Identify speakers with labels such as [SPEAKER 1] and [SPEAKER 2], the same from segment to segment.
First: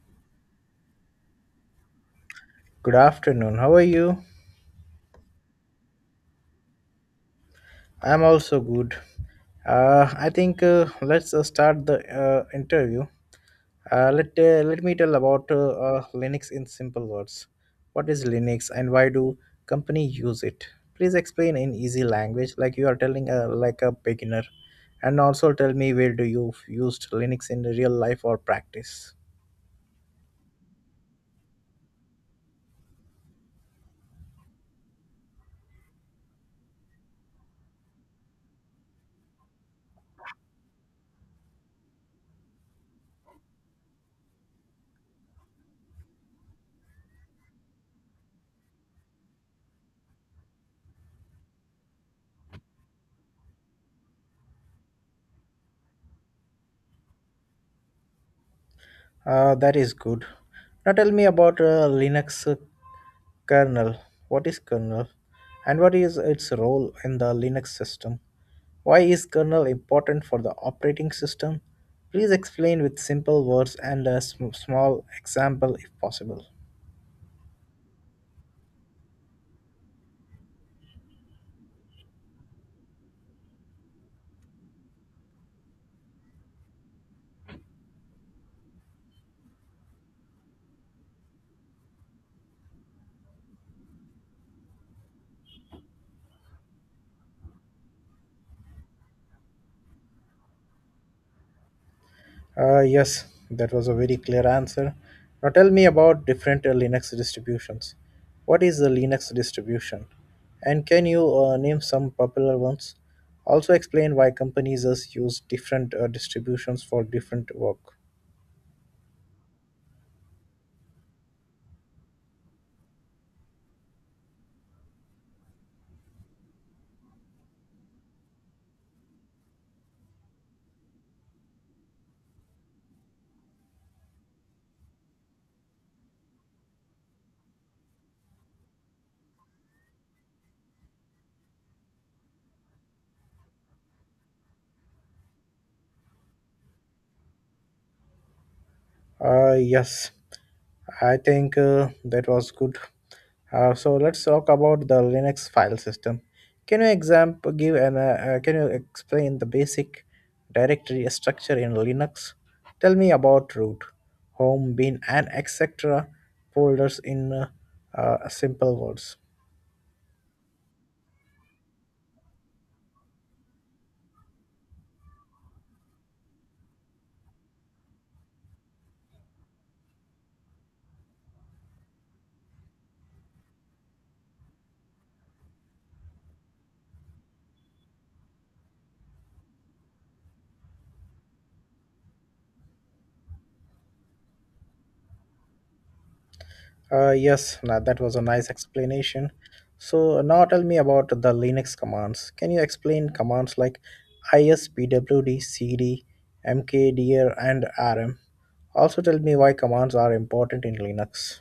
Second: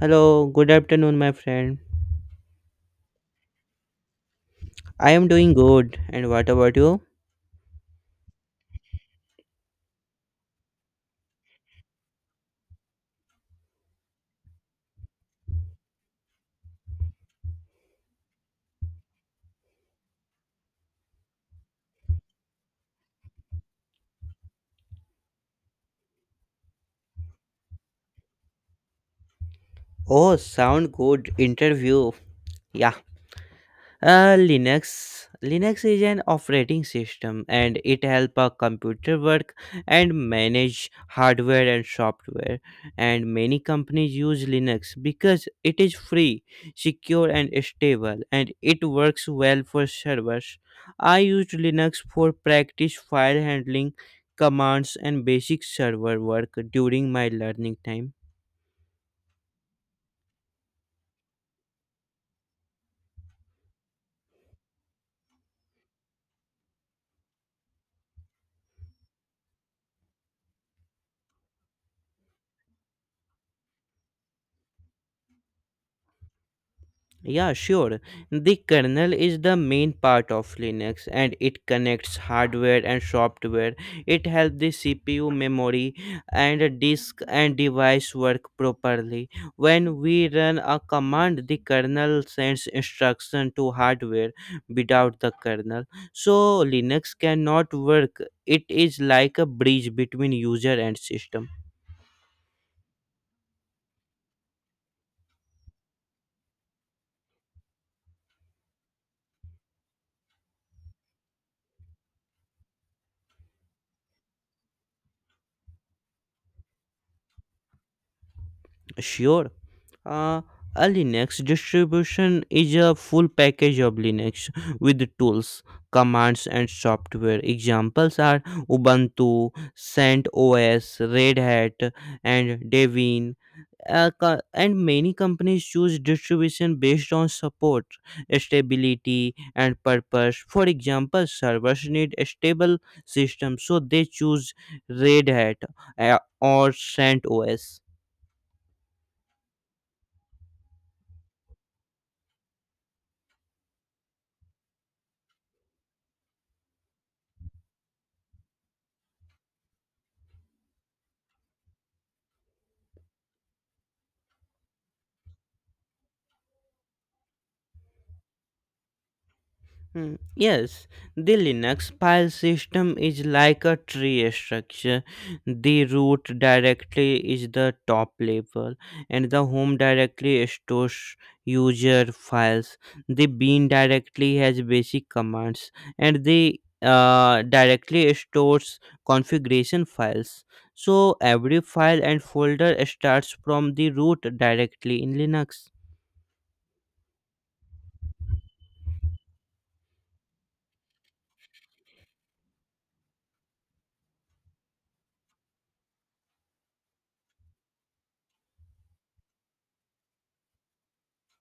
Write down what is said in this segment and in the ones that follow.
[SPEAKER 1] Hello, good afternoon, my friend.
[SPEAKER 2] Good afternoon. How are you?
[SPEAKER 1] I am doing good, and what about you?
[SPEAKER 2] I'm also good. I think let's start the interview. Let me tell about Linux in simple words. What is Linux and why do company use it? Please explain in easy language, like you are telling like a beginner, and also tell me where do you used Linux in real life or practice.
[SPEAKER 1] Oh, sound good interview. Yeah. Linux is an operating system and it help a computer work and manage hardware and software and many companies use Linux because it is free, secure and stable and it works well for servers. I used Linux for practice file handling, commands and basic server work during my learning time.
[SPEAKER 2] That is good. Now tell me about Linux Kernel. What is kernel? And what is its role in the Linux system? Why is kernel important for the operating system? Please explain with simple words and a small example if possible.
[SPEAKER 1] Yeah, sure. The kernel is the main part of Linux and it connects hardware and software. It helps the CPU, memory, and a disk and device work properly. When we run a command, the kernel sends instruction to hardware without the kernel. So Linux cannot work. It is like a bridge between user and system.
[SPEAKER 2] Yes, that was a very clear answer. Now tell me about different Linux distributions. What is the Linux distribution? And can you name some popular ones? Also explain why companies use different distributions for different work.
[SPEAKER 1] Sure. Uh, a Linux distribution is a full package of Linux with the tools, commands, and software. Examples are Ubuntu, CentOS, Red Hat, and Debian. And many companies choose distribution based on support, stability, and purpose. For example, servers need a stable system, so they choose Red Hat or CentOS.
[SPEAKER 2] Yes, I think that was good. So let's talk about the Linux file system. Can you example give an can you explain the basic directory structure in Linux? Tell me about root, home, bin, and etc. folders in simple words.
[SPEAKER 1] Yes, the Linux file system is like a tree structure. The root directory is the top level, and the home directory stores user files. The bin directory has basic commands, and the directory stores configuration files. So every file and folder starts from the root directly in Linux.
[SPEAKER 2] Yes, now that was a nice explanation. So now tell me about the Linux commands. Can you explain commands like ispwd, cd, mkdir, and rm? Also tell me why commands are important in Linux.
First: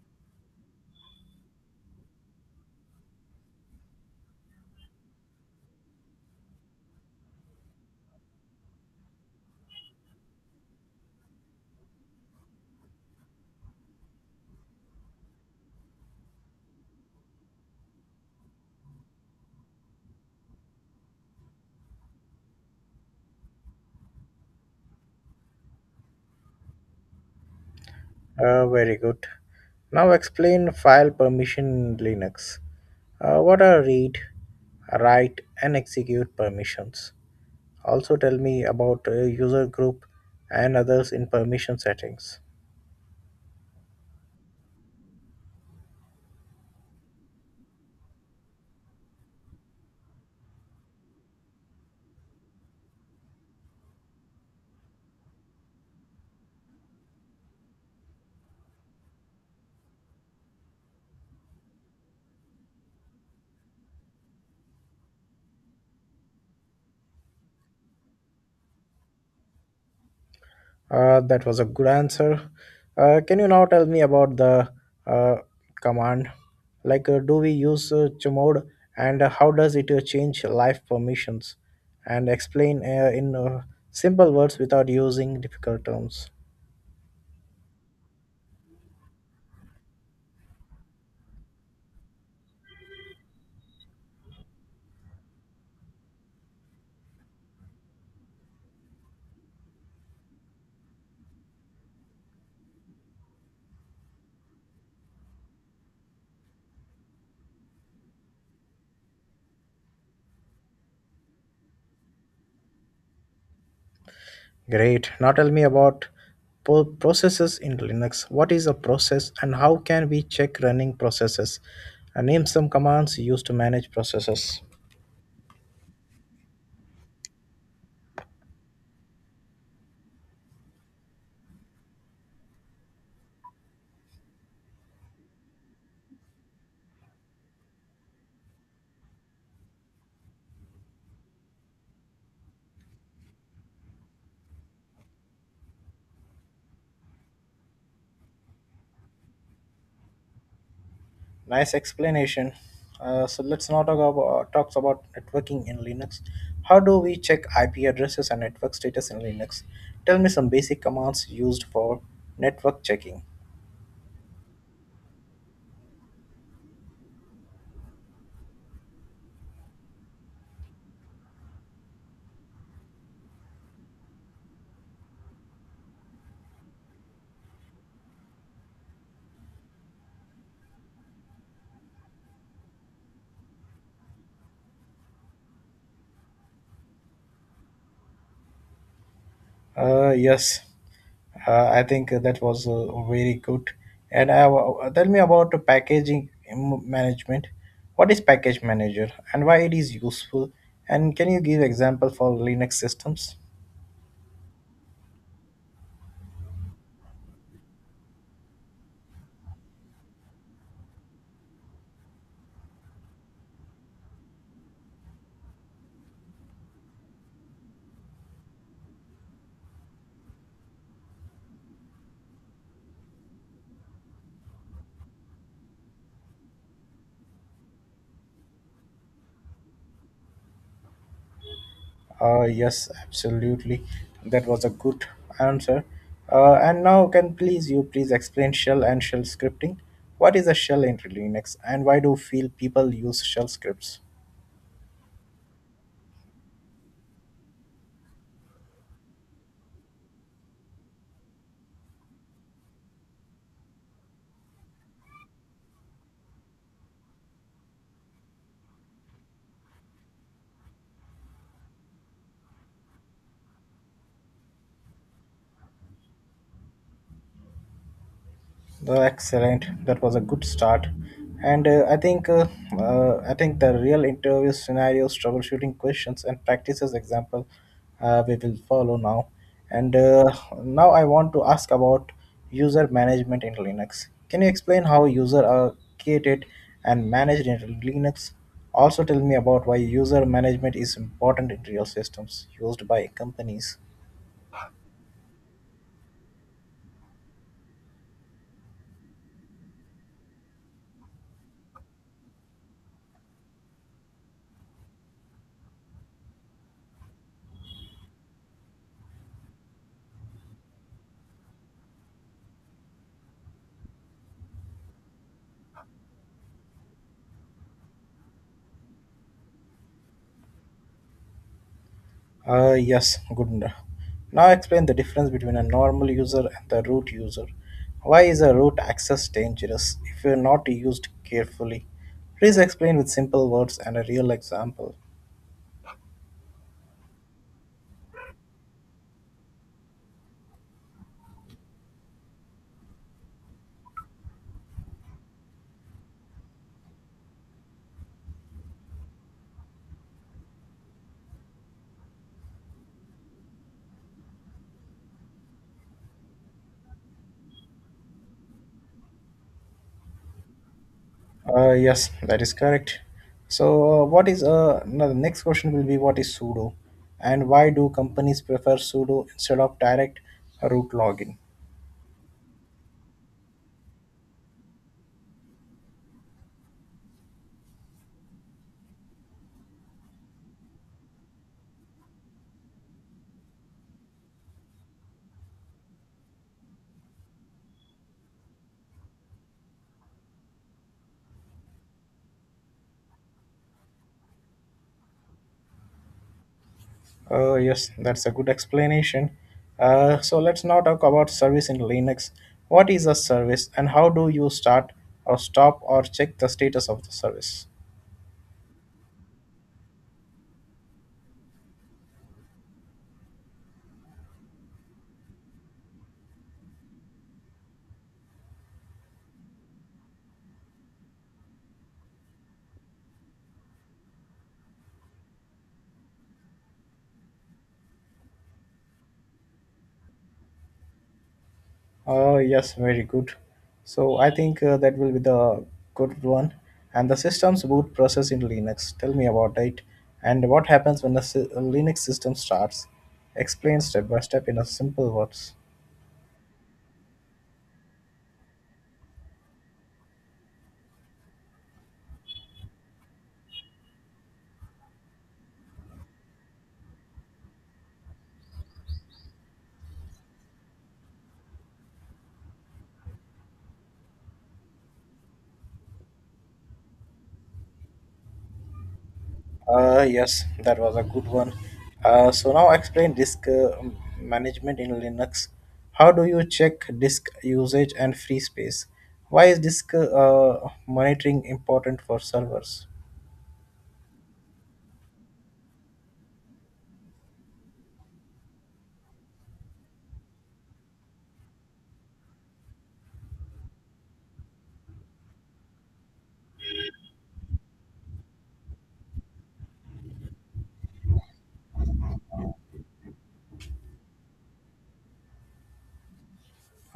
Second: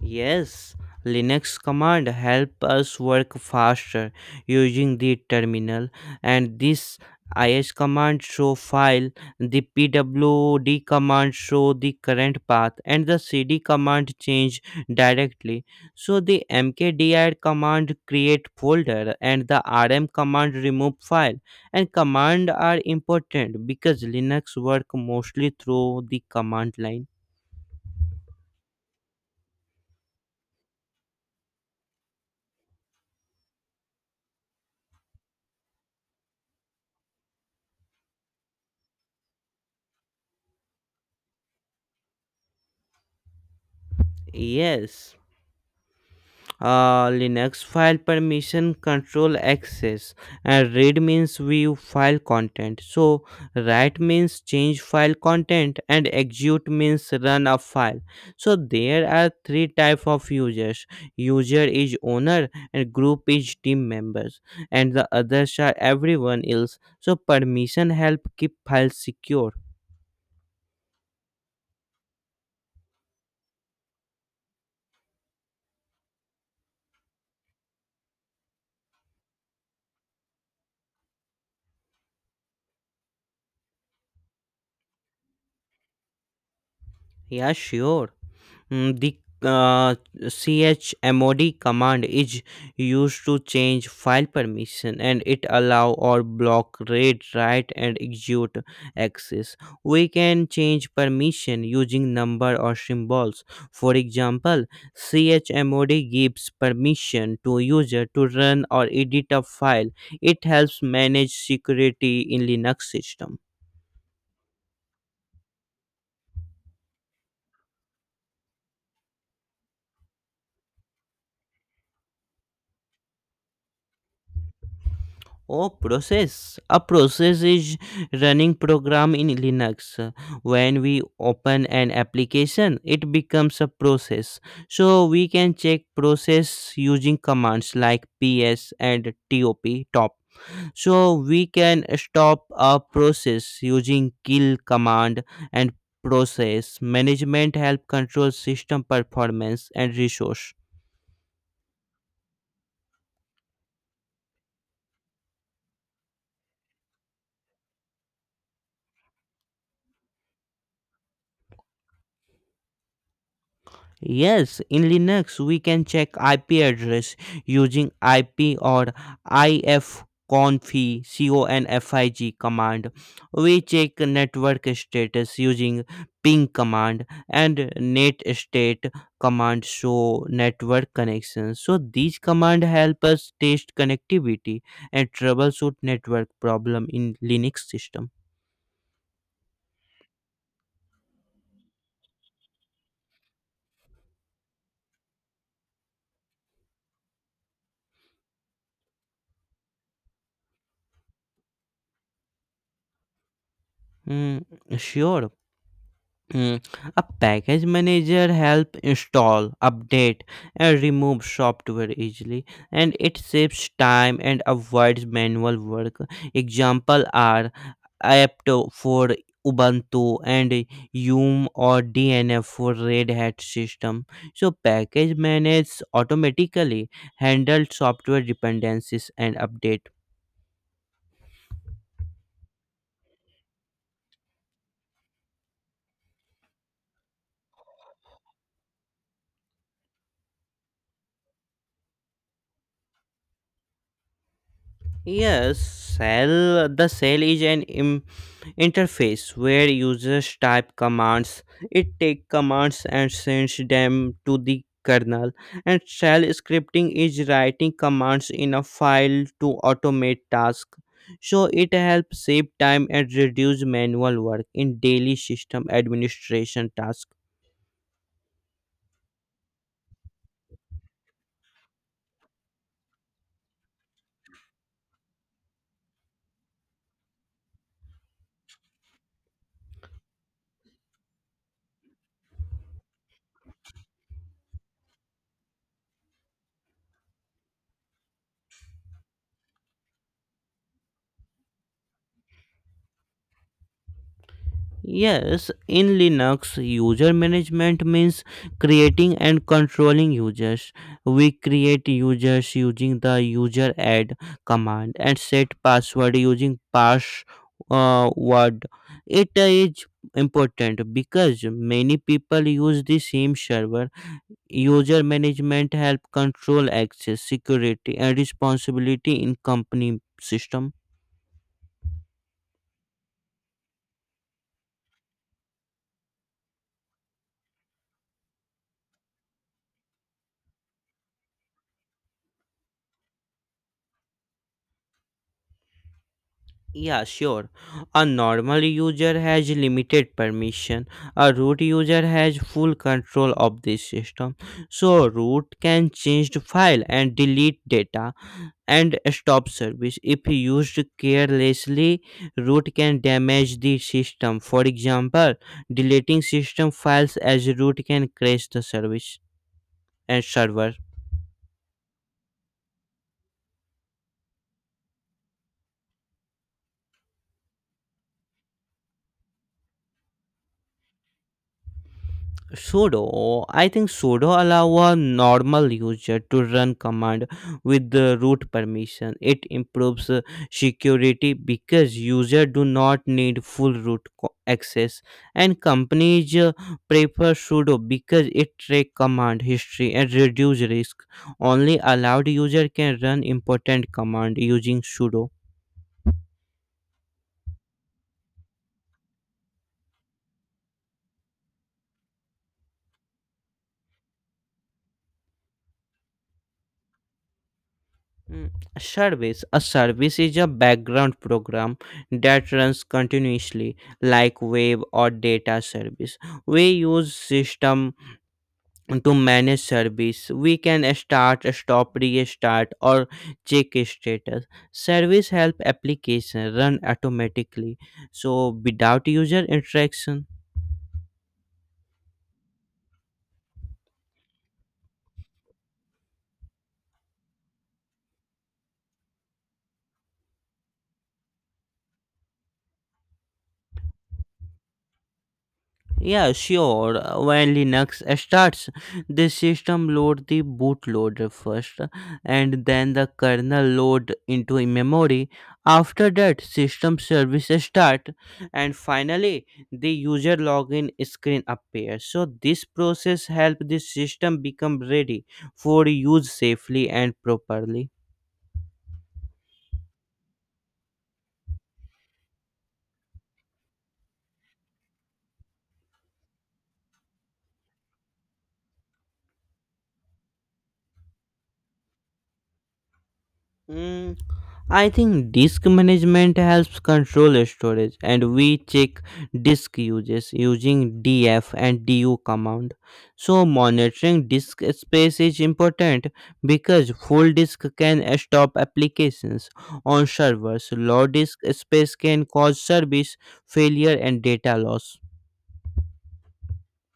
[SPEAKER 1] Yes, Linux command help us work faster using the terminal and this is command show file, the pwd command show the current path and the cd command change directly. So the mkdir command create folder and the rm command remove file and command are important because Linux work mostly through the command line.
[SPEAKER 2] Very good. Now explain file permission in Linux. What are read, write, and execute permissions? Also tell me about user group and others in permission settings.
[SPEAKER 1] Yes. Linux file permission control access and read means view file content. So write means change file content and execute means run a file. So there are three type of users. User is owner and group is team members and the others are everyone else. So permission help keep files secure.
[SPEAKER 2] That was a good answer. Can you now tell me about the uh, command? Like, do we use chmod and how does it change life permissions? And explain in simple words without using difficult terms.
[SPEAKER 1] Yeah, sure. The uh, chmod command is used to change file permission and it allow or block read, write and execute access. We can change permission using number or symbols. For example, chmod gives permission to user to run or edit a file. It helps manage security in Linux system.
[SPEAKER 2] Great. Now tell me about processes in Linux. What is a process and how can we check running processes? Name some commands used to manage processes.
[SPEAKER 1] Oh, process. A process is running program in Linux. When we open an application, it becomes a process. So we can check process using commands like ps and top. So we can stop a process using kill command and process management help control system performance and resource.
[SPEAKER 2] Nice explanation. So let's now talk about networking in Linux. How do we check IP addresses and network status in Linux? Tell me some basic commands used for network checking.
[SPEAKER 1] Yes, in Linux, we can check IP address using IP or ifconfig config command. We check network status using ping command and net state command show network connection. So these command help us test connectivity and troubleshoot network problem in Linux system.
[SPEAKER 2] Yes, I think that was very good. And tell me about the packaging management. What is package manager and why it is useful? And can you give example for Linux systems?
[SPEAKER 1] Hmm, sure. Mm, A package manager help install, update, and remove software easily, and it saves time and avoids manual work. Example are apt for Ubuntu and Yum or DNF for Red Hat system. So package manages automatically handle software dependencies and update.
[SPEAKER 2] Yes, absolutely. That was a good answer. And now, can please you please explain shell and shell scripting? What is a shell in Linux, and why do feel people use shell scripts?
[SPEAKER 1] Yes, cell. The cell is an interface where users type commands. It take commands and sends them to the kernel. And shell scripting is writing commands in a file to automate tasks. So it helps save time and reduce manual work in daily system administration tasks.
[SPEAKER 2] Oh, excellent. That was a good start. And I think the real interview scenarios, troubleshooting questions, and practices example we will follow now. And now I want to ask about user management in Linux. Can you explain how user are created and managed in Linux? Also, tell me about why user management is important in real systems used by companies.
[SPEAKER 1] Yes, in Linux, user management means creating and controlling users. We create users using the user add command and set password using pass word. It is important because many people use the same server. User management help control access, security, and responsibility in company system.
[SPEAKER 2] Yes, good. Now explain the difference between a normal user and the root user. Why is a root access dangerous if you're not used carefully? Please explain with simple words and a real example.
[SPEAKER 1] Yeah, sure. A normal user has limited permission. A root user has full control of the system. So root can change the file and delete data and stop service. If used carelessly, root can damage the system. For example, deleting system files as root can crash the service and server.
[SPEAKER 2] Yes, that is correct. So, what is now the next question will be what is sudo and why do companies prefer sudo instead of direct root login?
[SPEAKER 1] Sudo, I think sudo allow a normal user to run command with the root permission. It improves security because user do not need full root access and companies prefer sudo because it track command history and reduce risk. Only allowed user can run important command using sudo.
[SPEAKER 2] Oh, yes, that's a good explanation. So let's now talk about service in Linux. What is a service and how do you start or stop or check the status of the service?
[SPEAKER 1] A service. A service is a background program that runs continuously, like web or data service. We use system to manage service. We can start, stop, restart, or check status. Service help application run automatically, so without user interaction.
[SPEAKER 2] Oh, yes, very good. So I think that will be the good one. And the system's boot process in Linux. Tell me about it. And what happens when the Linux system starts? Explain step by step in a simple words.
[SPEAKER 1] Yeah, sure. When Linux starts, the system load the bootloader first and then the kernel load into a memory. After that, system service start and finally the user login screen appears. So this process help the system become ready for use safely and properly.
[SPEAKER 2] Yes, that was a good one. So now explain disk management in Linux. How do you check disk usage and free space? Why is disk monitoring important for servers?
[SPEAKER 1] Mm, I think disk management helps control storage and we check disk uses using df and du command. So monitoring disk space is important because full disk can stop applications on servers. Low disk space can cause service failure and data loss.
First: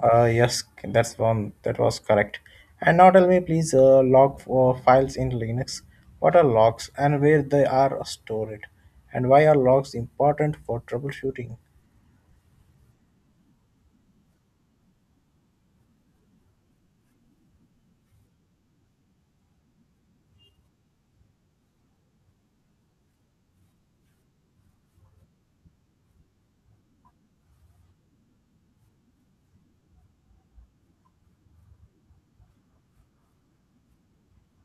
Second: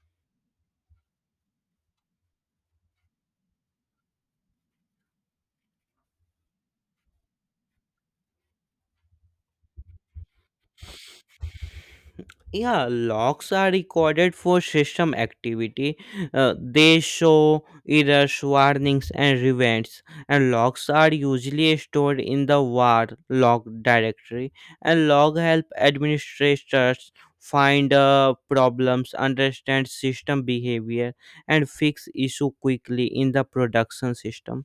[SPEAKER 2] Yes, that's one that was correct. And now tell me, please, log for files in Linux. What are logs and where they are stored, and why are logs important for troubleshooting?
[SPEAKER 1] Yeah, logs are recorded for system activity. They show errors, warnings and events, and logs are usually stored in the var log directory and log help administrators find problems, understand system behavior and fix issue quickly in the production system.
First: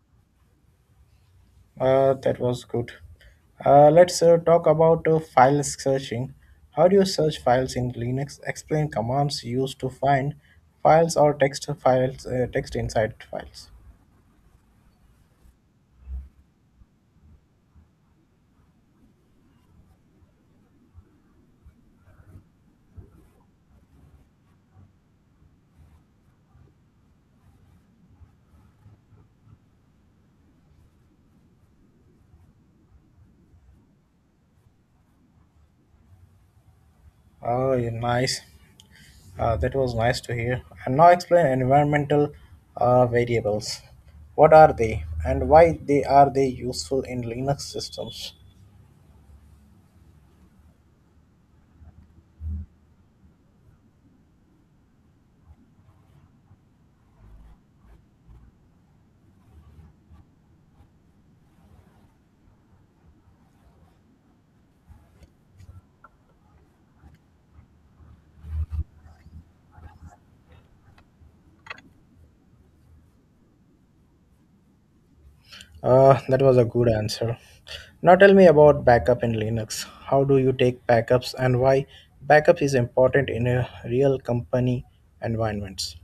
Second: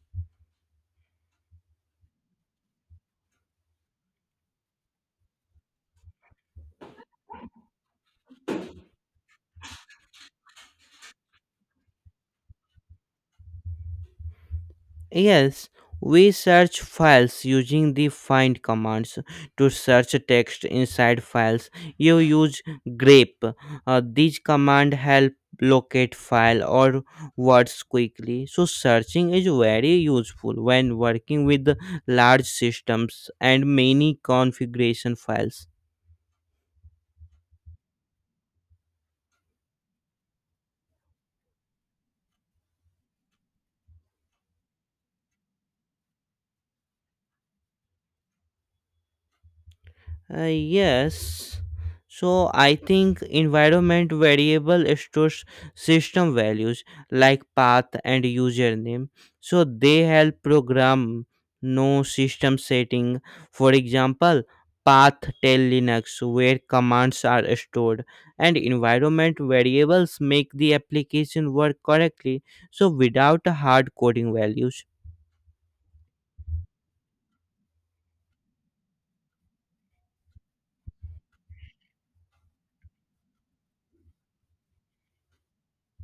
[SPEAKER 2] That was good. Let's talk about file searching. How do you search files in Linux? Explain commands used to find files or text files, text inside files.
[SPEAKER 1] Yes, we search files using the find commands to search text inside files. You use grep. These command help locate file or words quickly. So searching is very useful when working with large systems and many configuration files.
[SPEAKER 2] Oh, yeah, nice. That was nice to hear. And now explain environmental variables. What are they, and why they are they useful in Linux systems?
[SPEAKER 1] Yes. So I think environment variable stores system values like path and username. So they help program no system setting. For example, path tell Linux where commands are stored and environment variables make the application work correctly so without hard coding values.
[SPEAKER 2] That was a good answer. Now tell me about backup in Linux. How do you take backups and why backup is important in a real company environments?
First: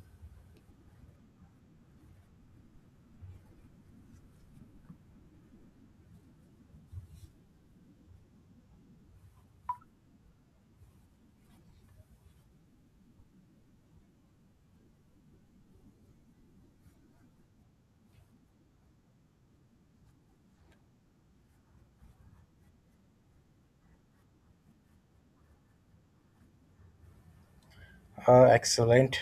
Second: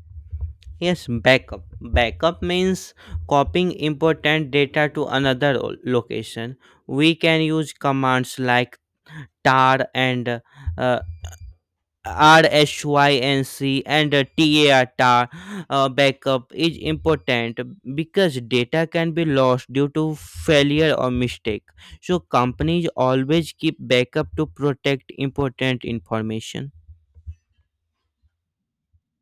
[SPEAKER 1] Yes, backup. Backup means copying important data to another location. We can use commands like tar and rhync and tar tar backup is important because data can be lost due to failure or mistake so companies always keep backup to protect important information.
[SPEAKER 2] Excellent.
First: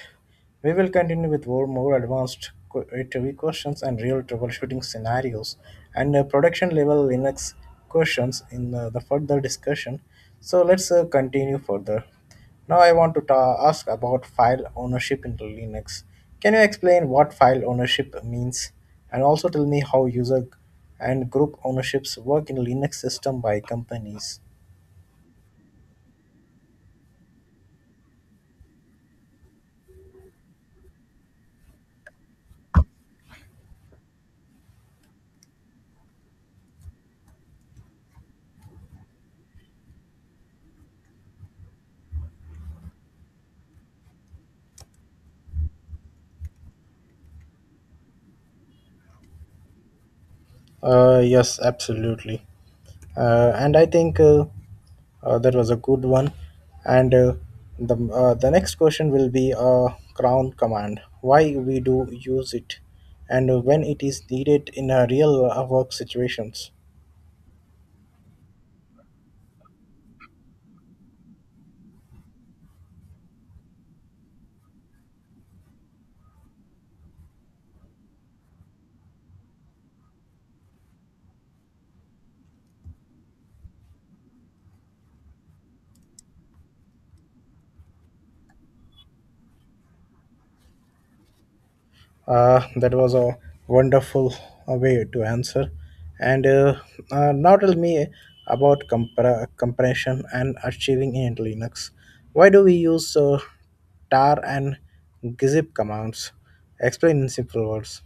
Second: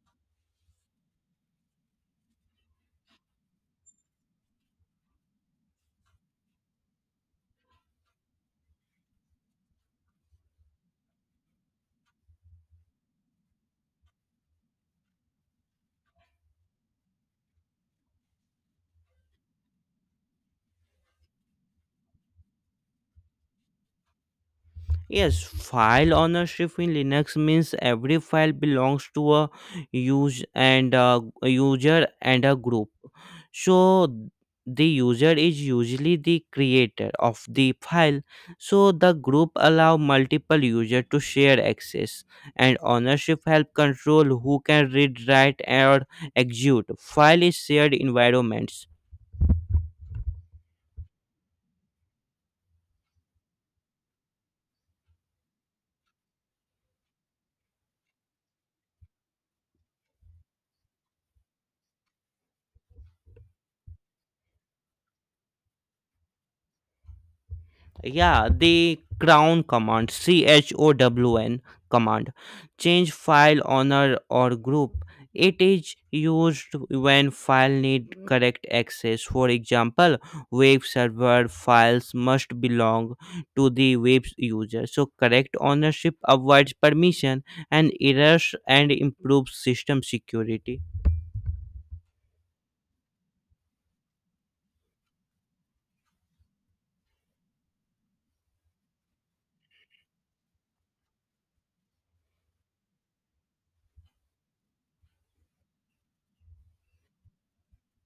[SPEAKER 2] We will continue with more advanced interview questions and real troubleshooting scenarios and production level Linux questions in the further discussion. So let's continue further. Now I want to ask about file ownership in Linux. Can you explain what file ownership means and also tell me how user and group ownerships work in Linux system by companies?
[SPEAKER 1] Yes, file ownership in Linux means every file belongs to a user and a group. So the user is usually the creator of the file. So the group allow multiple user to share access and ownership help control who can read, write or execute file is shared environments.
[SPEAKER 2] Yes, absolutely. And I think that was a good one. And the next question will be crown command. Why we do use it, and when it is needed in a real work situations.
[SPEAKER 1] Yeah, the crown command, chown command, change file owner or group. It is used when file need correct access. For example, web server files must belong to the web user. So correct ownership avoids permission and errors and improves system security.
[SPEAKER 2] That was a wonderful way to answer. And now tell me about compression and achieving in Linux. Why do we use tar and gzip commands? Explain in simple words.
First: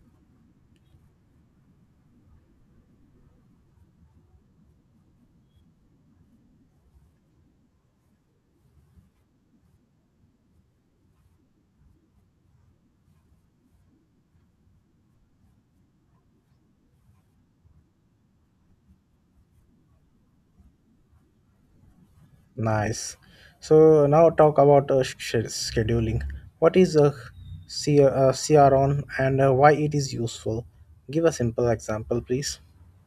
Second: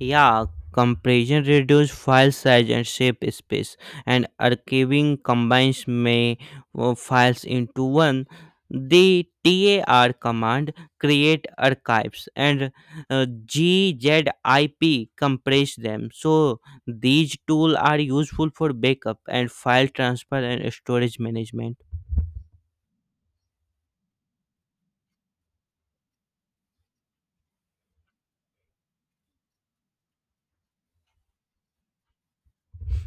[SPEAKER 1] Yeah, compression reduces file size and shape space, and archiving combines many files into one. The TAR command create archives and GZIP compress them. So these tools are useful for backup and file transfer and storage management.
[SPEAKER 2] Nice. So now talk about scheduling. What is a CRON and why it is useful? Give a simple example, please.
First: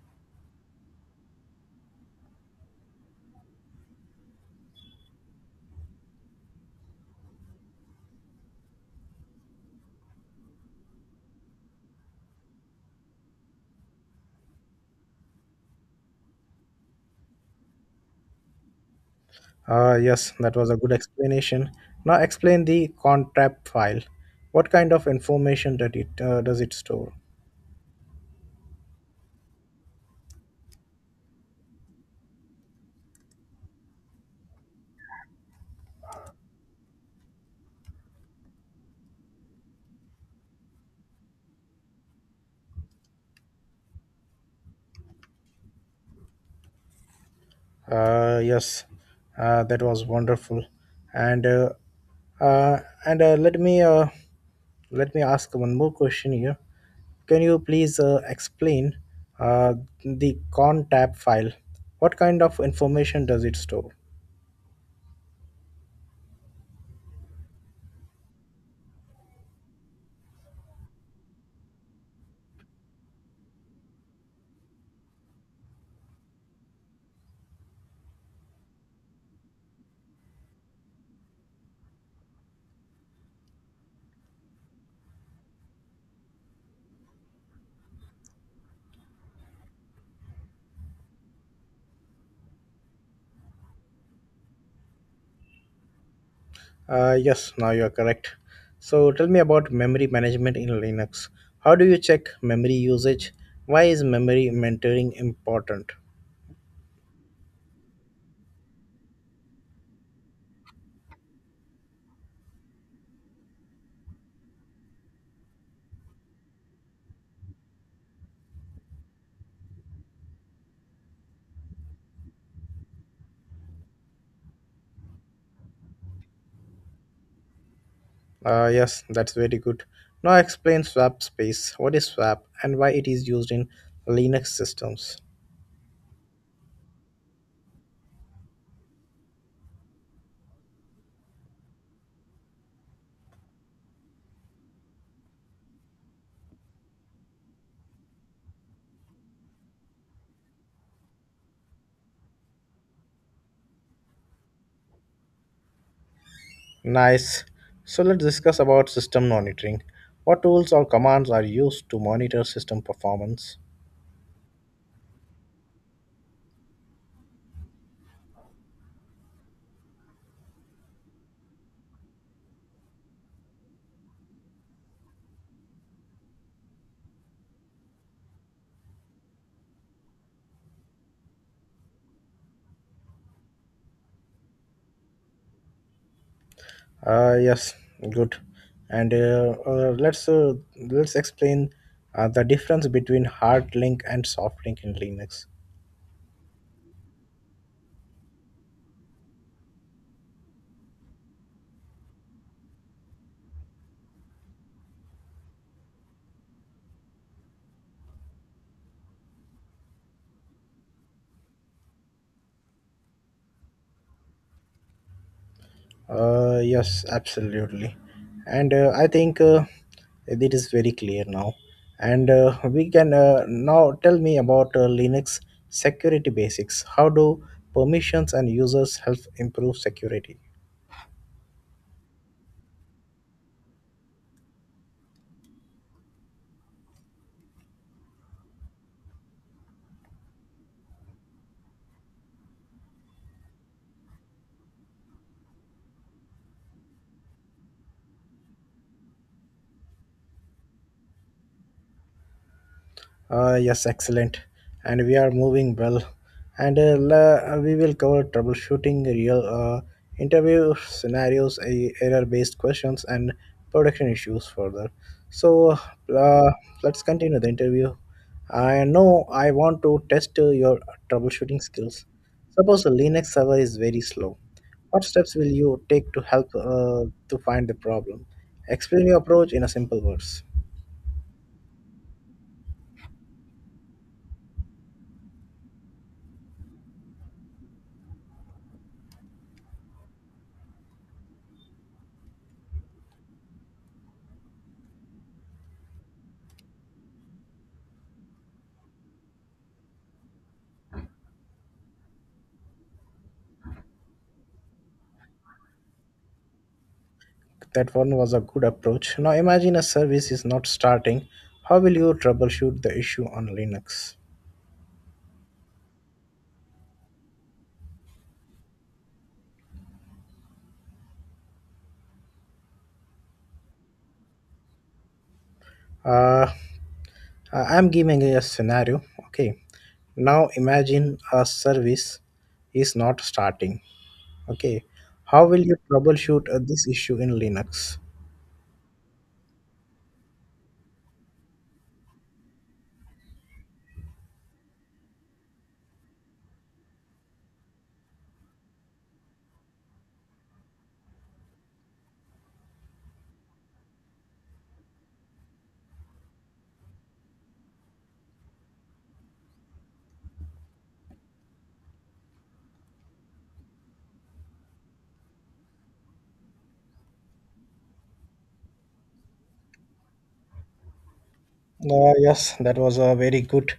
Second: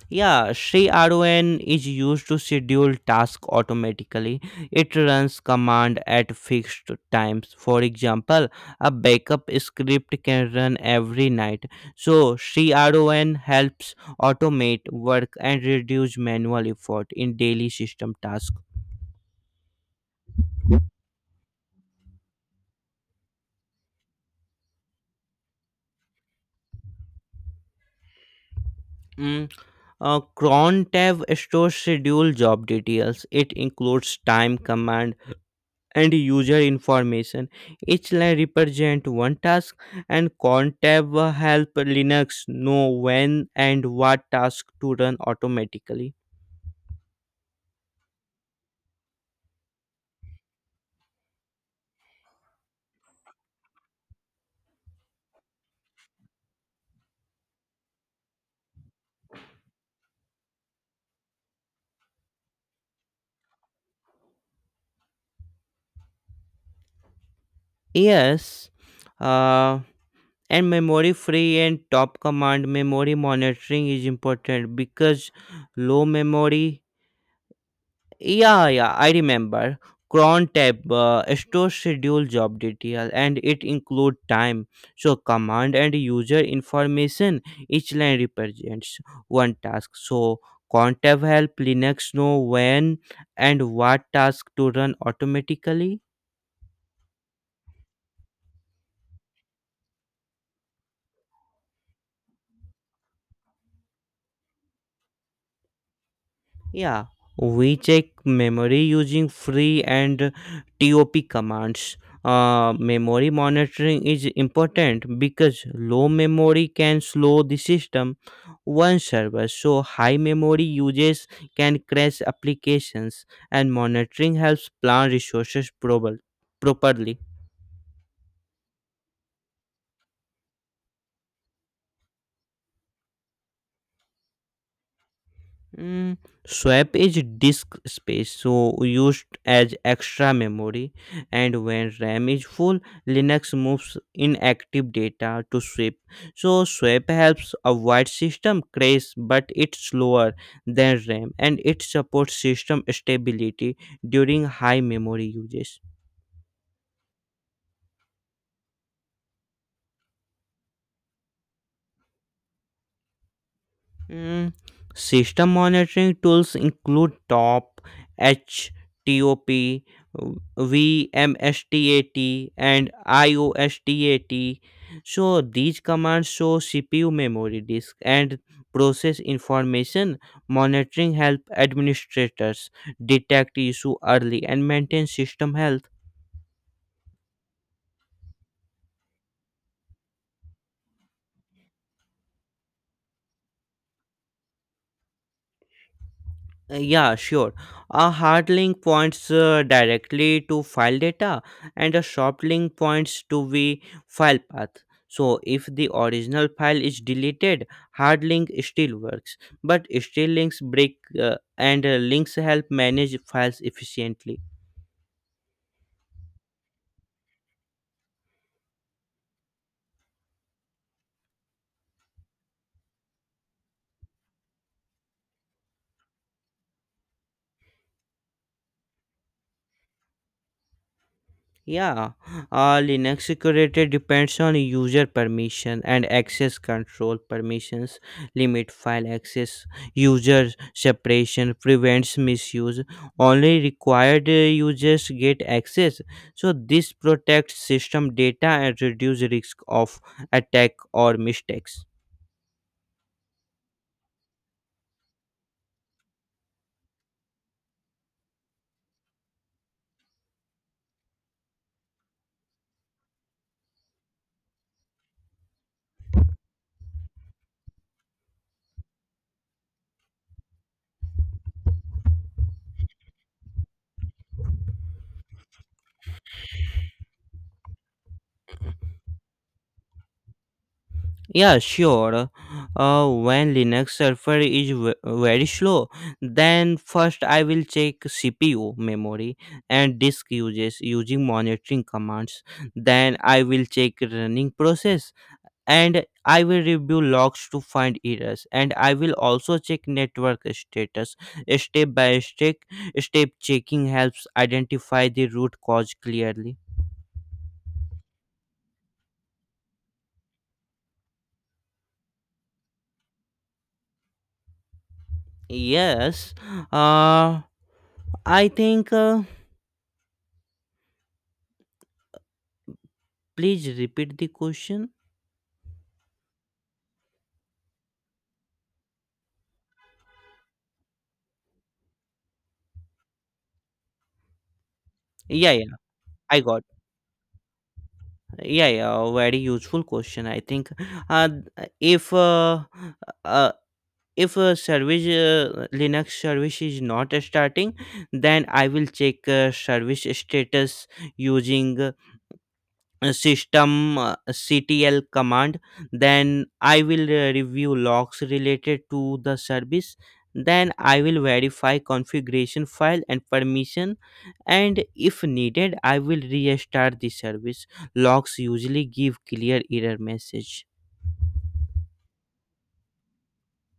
[SPEAKER 1] Yeah, ShriRON is used to schedule tasks automatically. It runs command at fixed times. For example, a backup script can run every night. So ShriRON helps automate work and reduce manual effort in daily system tasks.
[SPEAKER 2] Ah, yes, that was a good explanation. Now explain the contract file. What kind of information that it does it store?
[SPEAKER 1] Mm, Cron tab stores schedule job details. It includes time command and user information. Each line represents one task, and contab help Linux know when and what task to run automatically.
[SPEAKER 2] Yes, that was wonderful. And uh, uh, and let me ask one more question here. Can you please explain uh, the con tab file? What kind of information does it store?
[SPEAKER 1] Yes, uh, and memory free and top command memory monitoring is important because low memory. Yeah, yeah, I remember. Cron tab stores schedule job detail and it include time. So command and user information each line represents one task. So cron tab help Linux know when and what task to run automatically.
[SPEAKER 2] Yes, now you are correct. So tell me about memory management in Linux. How do you check memory usage? Why is memory mentoring important?
[SPEAKER 1] Yeah, we check memory using free and TOP commands. Memory monitoring is important because low memory can slow the system one server so high memory uses can crash applications and monitoring helps plan resources properly.
[SPEAKER 2] Yes, that's very good. Now explain swap space. What is swap and why it is used in Linux systems?
[SPEAKER 1] Mm, Swap is disk space, so used as extra memory. And when RAM is full, Linux moves inactive data to swap. So swap helps avoid system crash, but it's slower than RAM, and it supports system stability during high memory uses.
[SPEAKER 2] Nice. So let's discuss about system monitoring. What tools or commands are used to monitor system performance?
[SPEAKER 1] Mm, System monitoring tools include TOP, HTOP, VMSTAT, and IOSTAT. So these commands show CPU memory disk and process information. Monitoring help administrators detect issue early and maintain system health.
[SPEAKER 2] Yes, good. And let's explain the difference between hard link and soft link in Linux.
[SPEAKER 1] Yeah, sure. A hard link points directly to file data and a soft link points to the file path. So if the original file is deleted, hard link still works, but still links break and links help manage files efficiently.
[SPEAKER 2] Yes, absolutely. And I think it is very clear now. And we can now tell me about Linux security basics. How do permissions and users help improve security?
[SPEAKER 1] Yeah, Linux security depends on user permission and access control permissions, limit file access, user separation, prevents misuse. Only required users get access. So this protects system data and reduces risk of attack or mistakes.
[SPEAKER 2] Yes, excellent. And we are moving well. We will cover troubleshooting, real interview scenarios, error-based questions, and production issues further. So uh, let's continue the interview. I know I want to test your troubleshooting skills. Suppose a Linux server is very slow. What steps will you take to help to find the problem? Explain your approach in a simple words.
[SPEAKER 1] Yeah, sure. When Linux server is very slow, then first I will check CPU, memory, and disk uses using monitoring commands. Then I will check running process and I will review logs to find errors. And I will also check network status. Step by step, step checking helps identify the root cause clearly.
[SPEAKER 2] That one was a good approach. Now imagine a service is not starting. How will you troubleshoot the issue on Linux?
[SPEAKER 1] Yes, uh, I think. Please repeat the question.
[SPEAKER 2] Uh, I am giving a scenario. Okay. Now imagine a service is not starting. Okay. How
[SPEAKER 1] Yeah,
[SPEAKER 2] will
[SPEAKER 1] yeah,
[SPEAKER 2] you
[SPEAKER 1] I
[SPEAKER 2] troubleshoot
[SPEAKER 1] got.
[SPEAKER 2] this issue in Linux?
[SPEAKER 1] Yeah, yeah, very useful question. I think, uh, if uh, if a service, Linux service is not starting, then I will check service status using system, ctl command. Then I will, review logs related to the service. Then I will verify configuration file and permission, and if needed I will restart the service. Logs usually give clear error message.
[SPEAKER 2] Yes, that was a very good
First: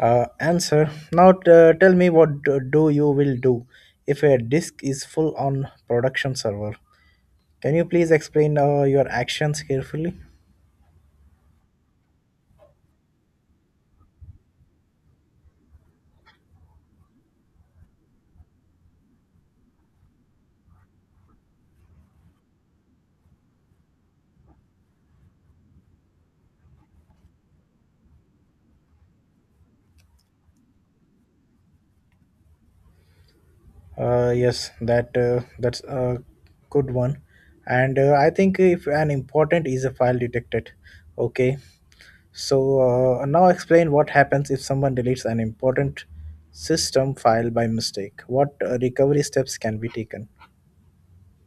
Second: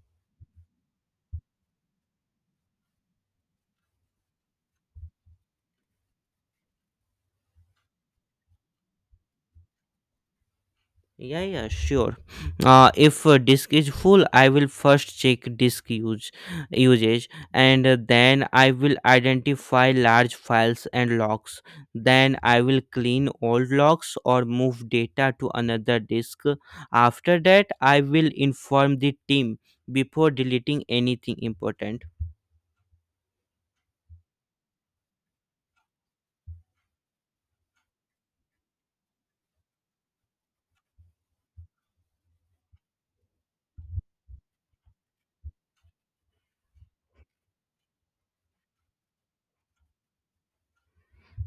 [SPEAKER 2] answer. Now tell me what do you will do if a disk is full on production server? Can you please explain your actions carefully?
[SPEAKER 1] Yeah, yeah, sure. If disk is full, I will first check disk use usage, and then I will identify large files and logs. Then I will clean old logs or move data to another disk. After that, I will inform the team before deleting anything important.
[SPEAKER 2] Yes, that's a good one, and I think if an important is a file detected, okay. So now explain what happens if someone deletes an important system file by mistake. What recovery steps can be taken?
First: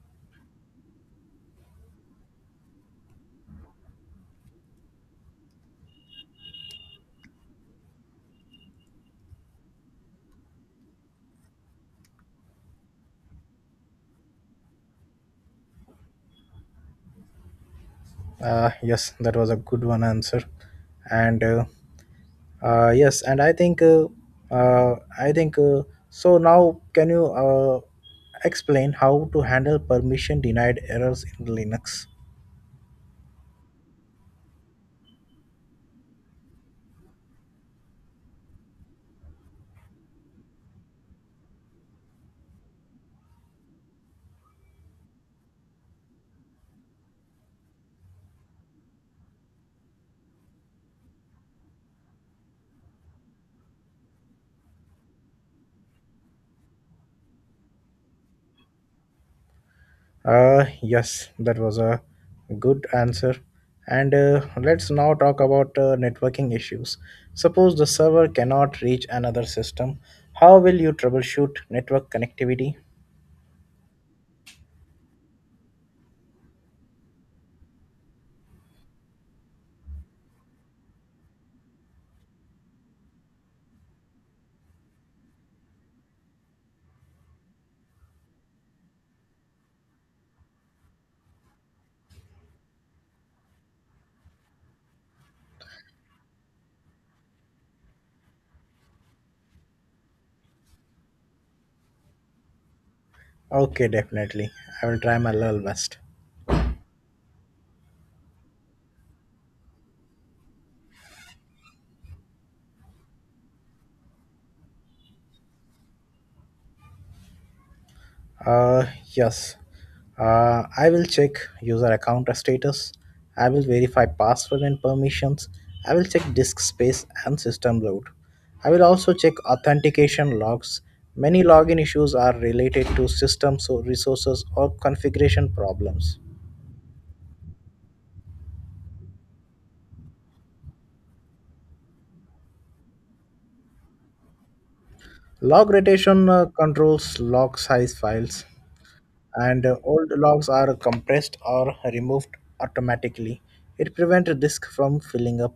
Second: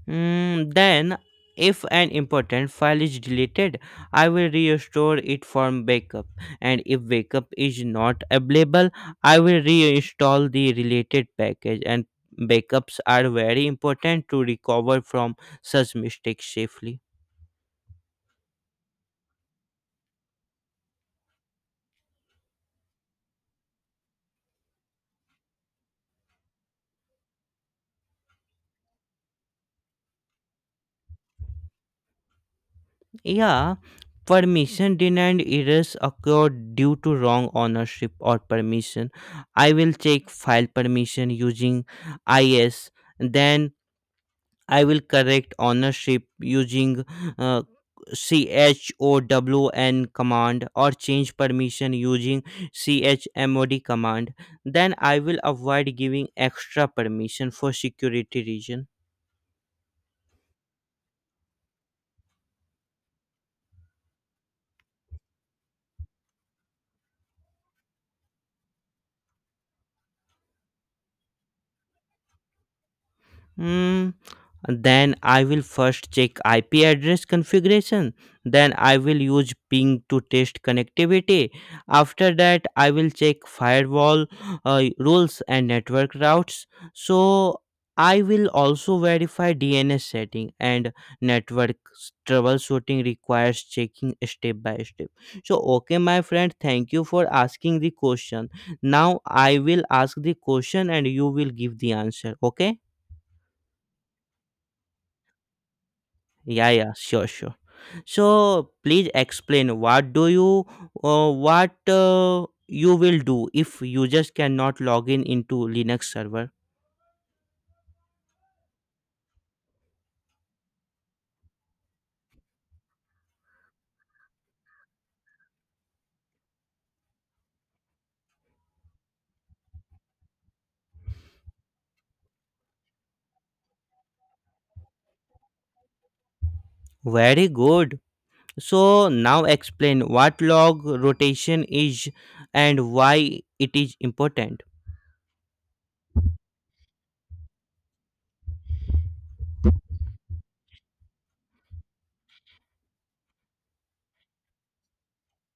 [SPEAKER 1] Mm, then, if an important file is deleted, I will restore it from backup. And if backup is not available, I will reinstall the related package. And backups are very important to recover from such mistakes safely.
[SPEAKER 2] Yes, that was a good one answer, and yes, and I think so. Now, can you explain how to handle permission denied errors in Linux?
[SPEAKER 1] Yeah, permission denied errors occur due to wrong ownership or permission. I will check file permission using IS. Then I will correct ownership using uh, CHOWN command, or change permission using CHMOD command. Then I will avoid giving extra permission for security reason.
[SPEAKER 2] Yes, that was a good answer. And let's now talk about networking issues. Suppose the server cannot reach another system. How will you troubleshoot network connectivity?
[SPEAKER 1] Hmm. Then I will first check IP address configuration. Then I will use ping to test connectivity. After that, I will check firewall rules and network routes. So I will also verify DNS setting and troubleshooting requires checking step by step. So okay, my friend, thank you for asking the question. Now I will ask the question and you will give the answer. Okay.
[SPEAKER 2] Okay, definitely. I will try my level best.
[SPEAKER 1] Yeah, yeah, sure, sure. So please explain what you will do if users cannot log in into Linux server.
[SPEAKER 2] Uh, yes. I will check user account status. I will verify password and permissions. I will check disk space and system load. I will also check authentication logs. Many login issues are related to system so resources or configuration problems.
[SPEAKER 1] Very good. So now explain what log rotation is and why it is important.
[SPEAKER 2] Log rotation controls log size files. And old logs are compressed or removed automatically. It prevents disk from filling up.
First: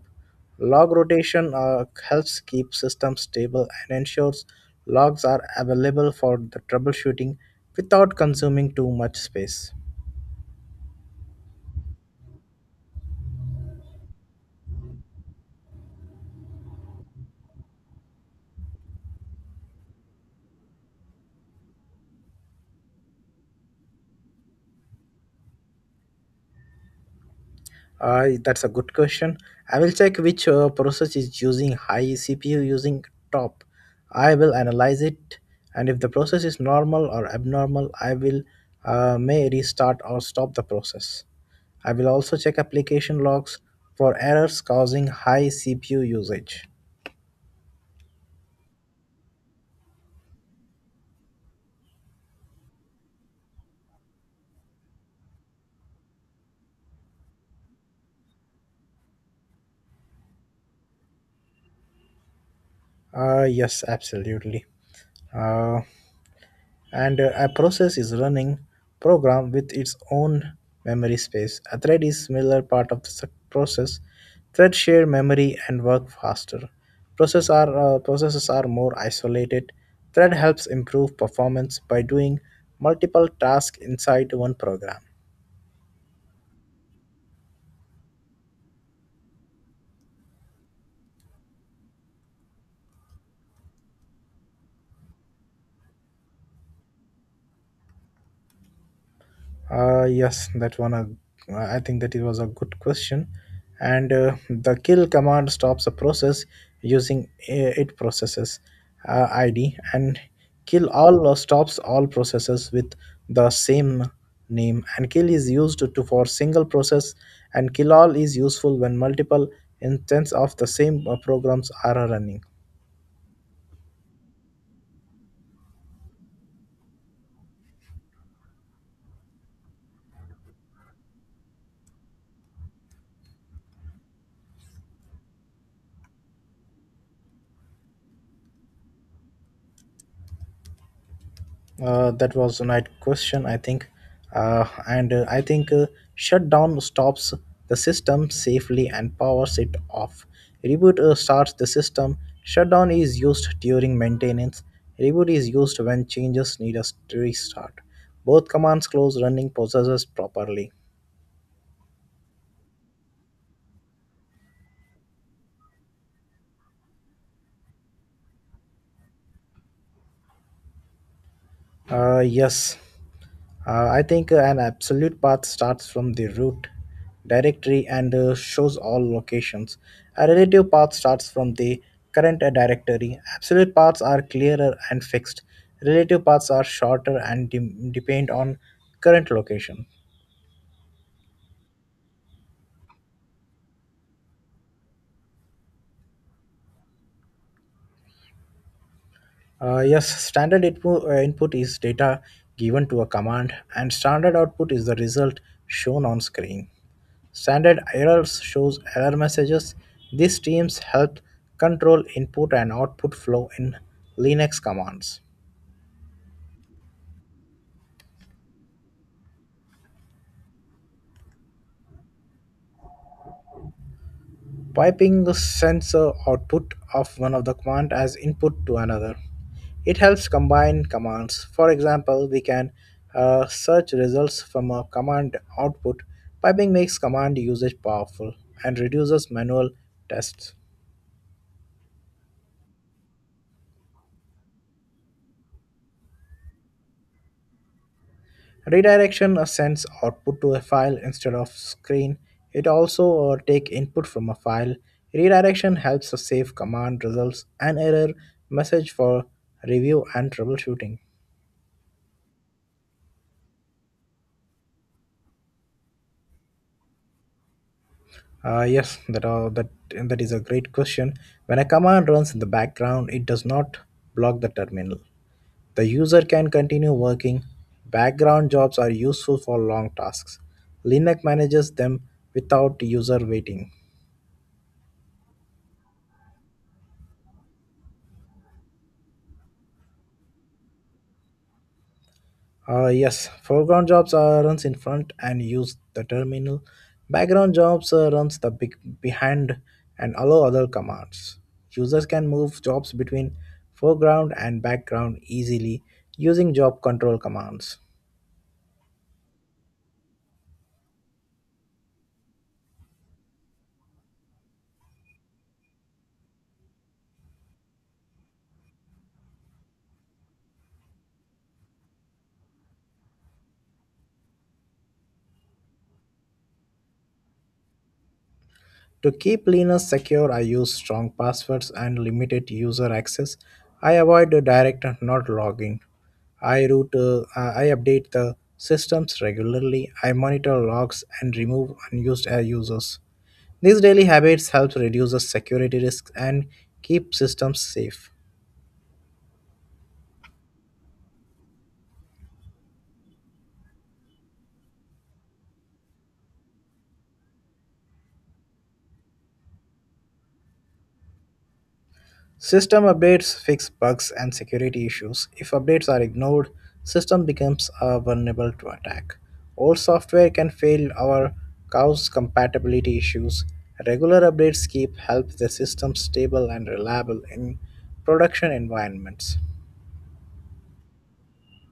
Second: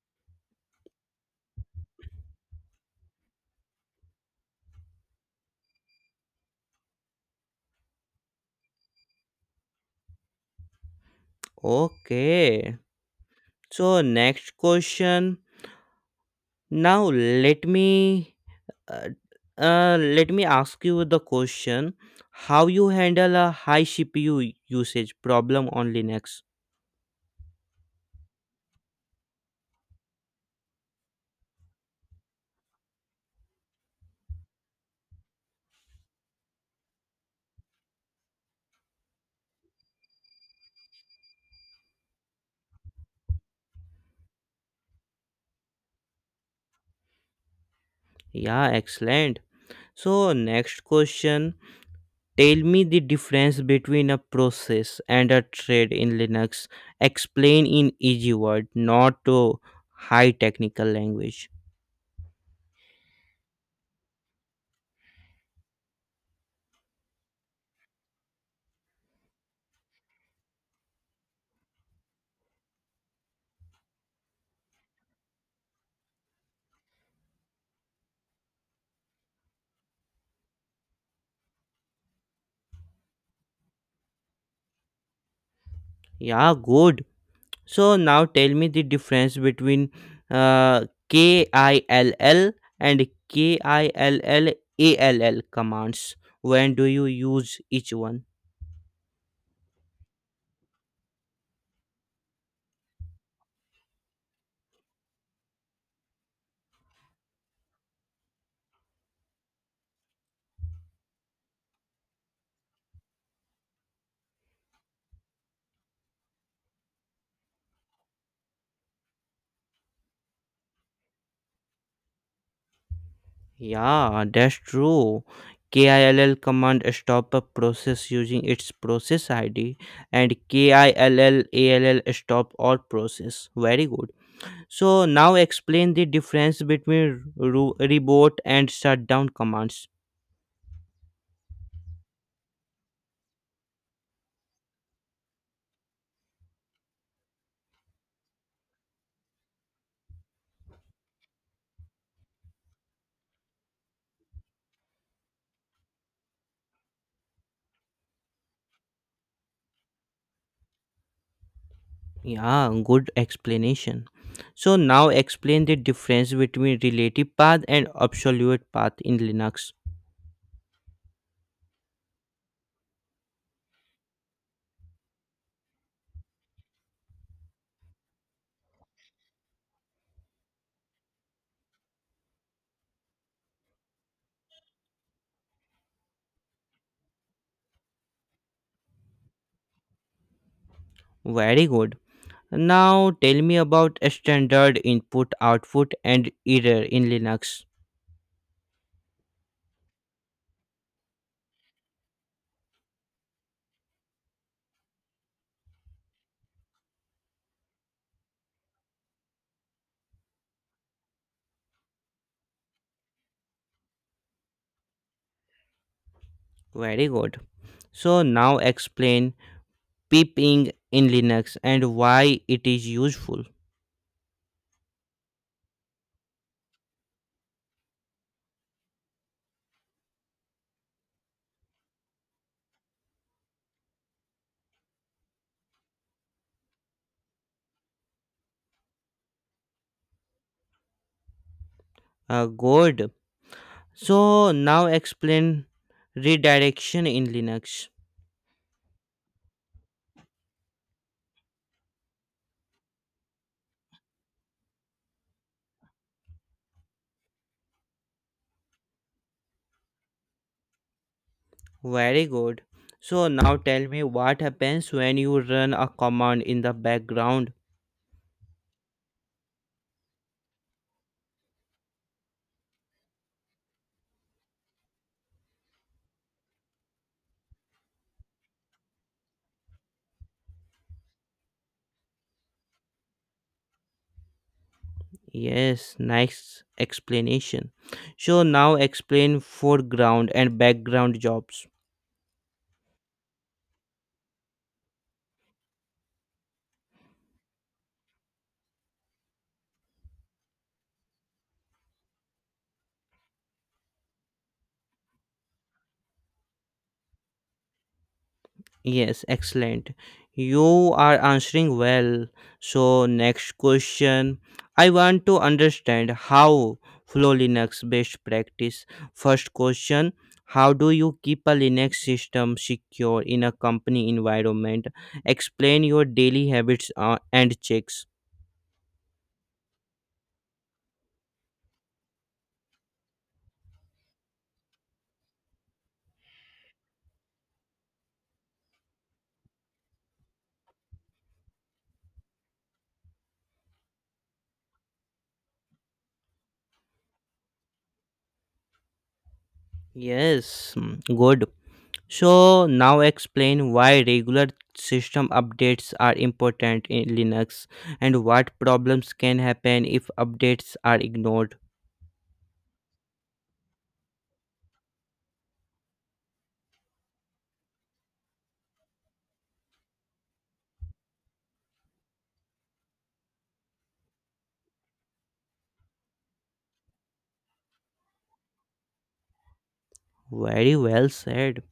[SPEAKER 2] Log rotation helps keep systems stable and ensures logs are available for the troubleshooting without consuming too much space.
[SPEAKER 1] Okay. So next question. Now let me Uh, Let me ask you the question, how you handle a high CPU usage problem on Linux.
[SPEAKER 2] That's a good question. I will check which process is using high CPU using top. I will analyze it, and if the process is normal or abnormal, I will may restart or stop the process. I will also check application logs for errors causing high CPU usage.
[SPEAKER 1] Yeah, excellent. So next question, tell me the difference between a process and a thread in Linux. Explain in easy word, not to high technical language.
[SPEAKER 2] Yes, absolutely. Uh, and A process is running program with its own memory space. A thread is similar part of the process. Threads share memory and work faster. Processes are more isolated. Thread helps improve performance by doing multiple tasks inside one program.
[SPEAKER 1] Yeah, good. So now tell me the difference between KILL and KILLALL commands. When do you use each one?
[SPEAKER 2] Yes, that one. I think that it was a good question, and the kill command stops a process using it processes ID, and kill all or stops all processes with the same name. And kill is used to for single process, and kill all is useful when multiple instances of the same programs are running.
[SPEAKER 1] Yeah, that's true. KILL command stop a process using its process ID, and KILLALL stop all process. Very good. So now explain the difference between reboot and shutdown commands.
[SPEAKER 2] That was a nice question, I think. Uh, and uh, I think uh, Shutdown stops the system safely and powers it off. Reboot starts the system. Shutdown is used during maintenance. Reboot is used when changes need a restart. Both commands close running processes properly.
[SPEAKER 1] Yeah, good explanation. So now explain the difference between relative path and absolute path in Linux.
[SPEAKER 2] Yes. I think An absolute path starts from the root directory and shows all locations. A relative path starts from the current directory. Absolute paths are clearer and fixed. Relative paths are shorter and depend on current location.
[SPEAKER 1] Very good. Now tell me about a standard input output and error in Linux.
[SPEAKER 2] Yes, standard input, input is data given to a command, and standard output is the result shown on screen. Standard errors shows error messages. These teams help control input and output flow in Linux commands.
[SPEAKER 1] Very good. So now explain piping in Linux and why it is useful.
[SPEAKER 2] Piping the sensor output of one of the command as input to another. It helps combine commands. For example, we can search results from a command output. Piping makes command usage powerful and reduces manual tests.
[SPEAKER 1] Good. So now explain redirection in Linux.
[SPEAKER 2] Redirection sends output to a file instead of screen. It also take input from a file. Redirection helps us save command results and error message for review and troubleshooting.
[SPEAKER 1] Very good. So now tell me what happens when you run a command in the background.
[SPEAKER 2] Yes, that is a great question. When a command runs in the background, it does not block the terminal. The user can continue working. Background jobs are useful for long tasks. Linux manages them without user waiting.
[SPEAKER 1] Yes, nice explanation. So now explain foreground and background jobs.
[SPEAKER 2] Yes, foreground jobs runs in front and use the terminal. Background jobs runs the big behind and allow other commands. Users can move jobs between foreground and background easily using job control commands.
[SPEAKER 1] Yes, excellent. You are answering well. So, next question, I want to understand how Flow Linux best practice. First question, how do you keep a Linux system secure in a company environment? Explain your daily habits and checks.
[SPEAKER 2] To keep Linux secure, I use strong passwords and limited user access. I avoid the direct not logging. I route, I update the systems regularly. I monitor logs and remove unused users. These daily habits help reduce the security risks and keep systems safe.
[SPEAKER 1] Yes, mm, good. So now explain why regular system updates are important in Linux, and what problems can happen if updates are ignored.
[SPEAKER 2] System updates fix bugs and security issues. If updates are ignored, system becomes vulnerable to attack. Old software can fail or cause compatibility issues. Regular updates keep help the system stable and reliable in production environments.
[SPEAKER 1] Very well said.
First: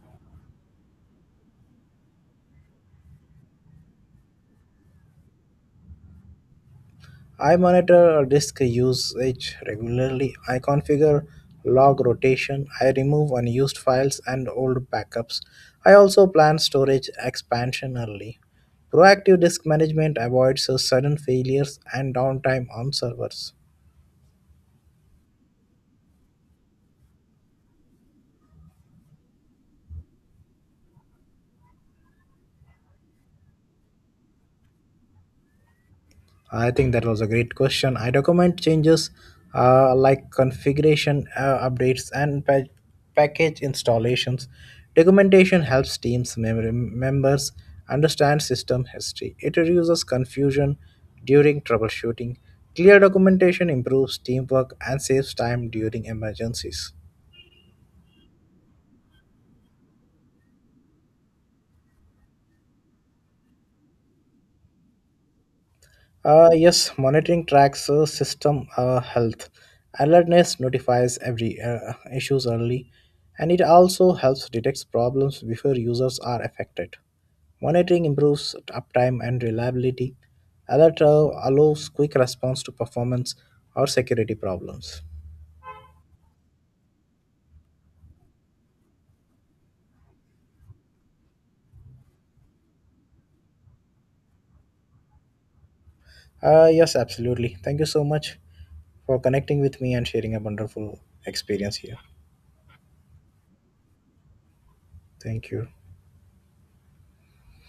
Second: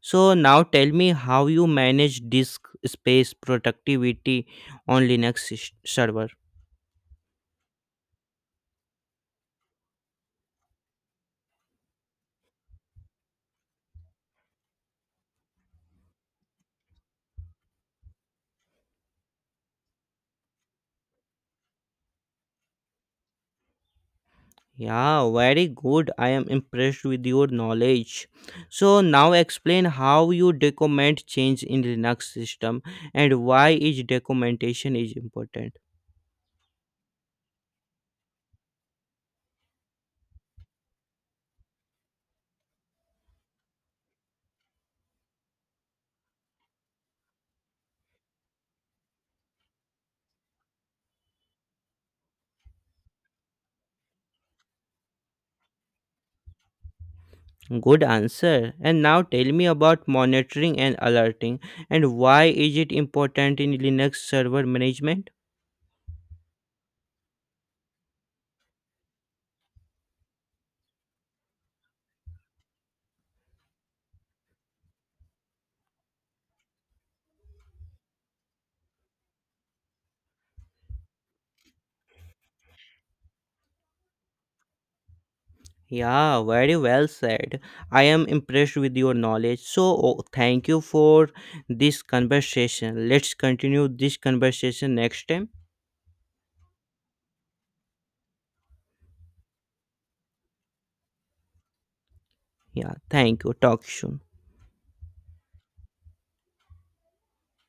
[SPEAKER 1] So now tell me how you manage disk space productivity on Linux server.
[SPEAKER 2] I monitor disk usage regularly. I configure log rotation. I remove unused files and old backups. I also plan storage expansion early. Proactive disk management avoids sudden failures and downtime on servers.
[SPEAKER 1] Yeah, very good. I am impressed with your knowledge. So now explain how you document change in Linux system, and why each documentation is important.
[SPEAKER 2] I think that was a great question. I document changes like configuration updates and package installations. Documentation helps teams members understand system history. It reduces confusion during troubleshooting. Clear documentation improves teamwork and saves time during emergencies.
[SPEAKER 1] Good answer. And now tell me about monitoring and alerting, and why is it important in Linux server management?
[SPEAKER 2] Yes, monitoring tracks system health. Alertness notifies every issues early, and it also helps detect problems before users are affected. Monitoring improves uptime and reliability. Alert allows quick response to performance or security problems.
[SPEAKER 1] Yeah, very well said. I am impressed with your knowledge. So, oh, thank you for this conversation. Let's continue this conversation next time.
[SPEAKER 2] Yes, absolutely. Thank you so much for connecting with me and sharing a wonderful experience here.
[SPEAKER 1] Yeah, thank you. Talk soon.
[SPEAKER 2] Thank you.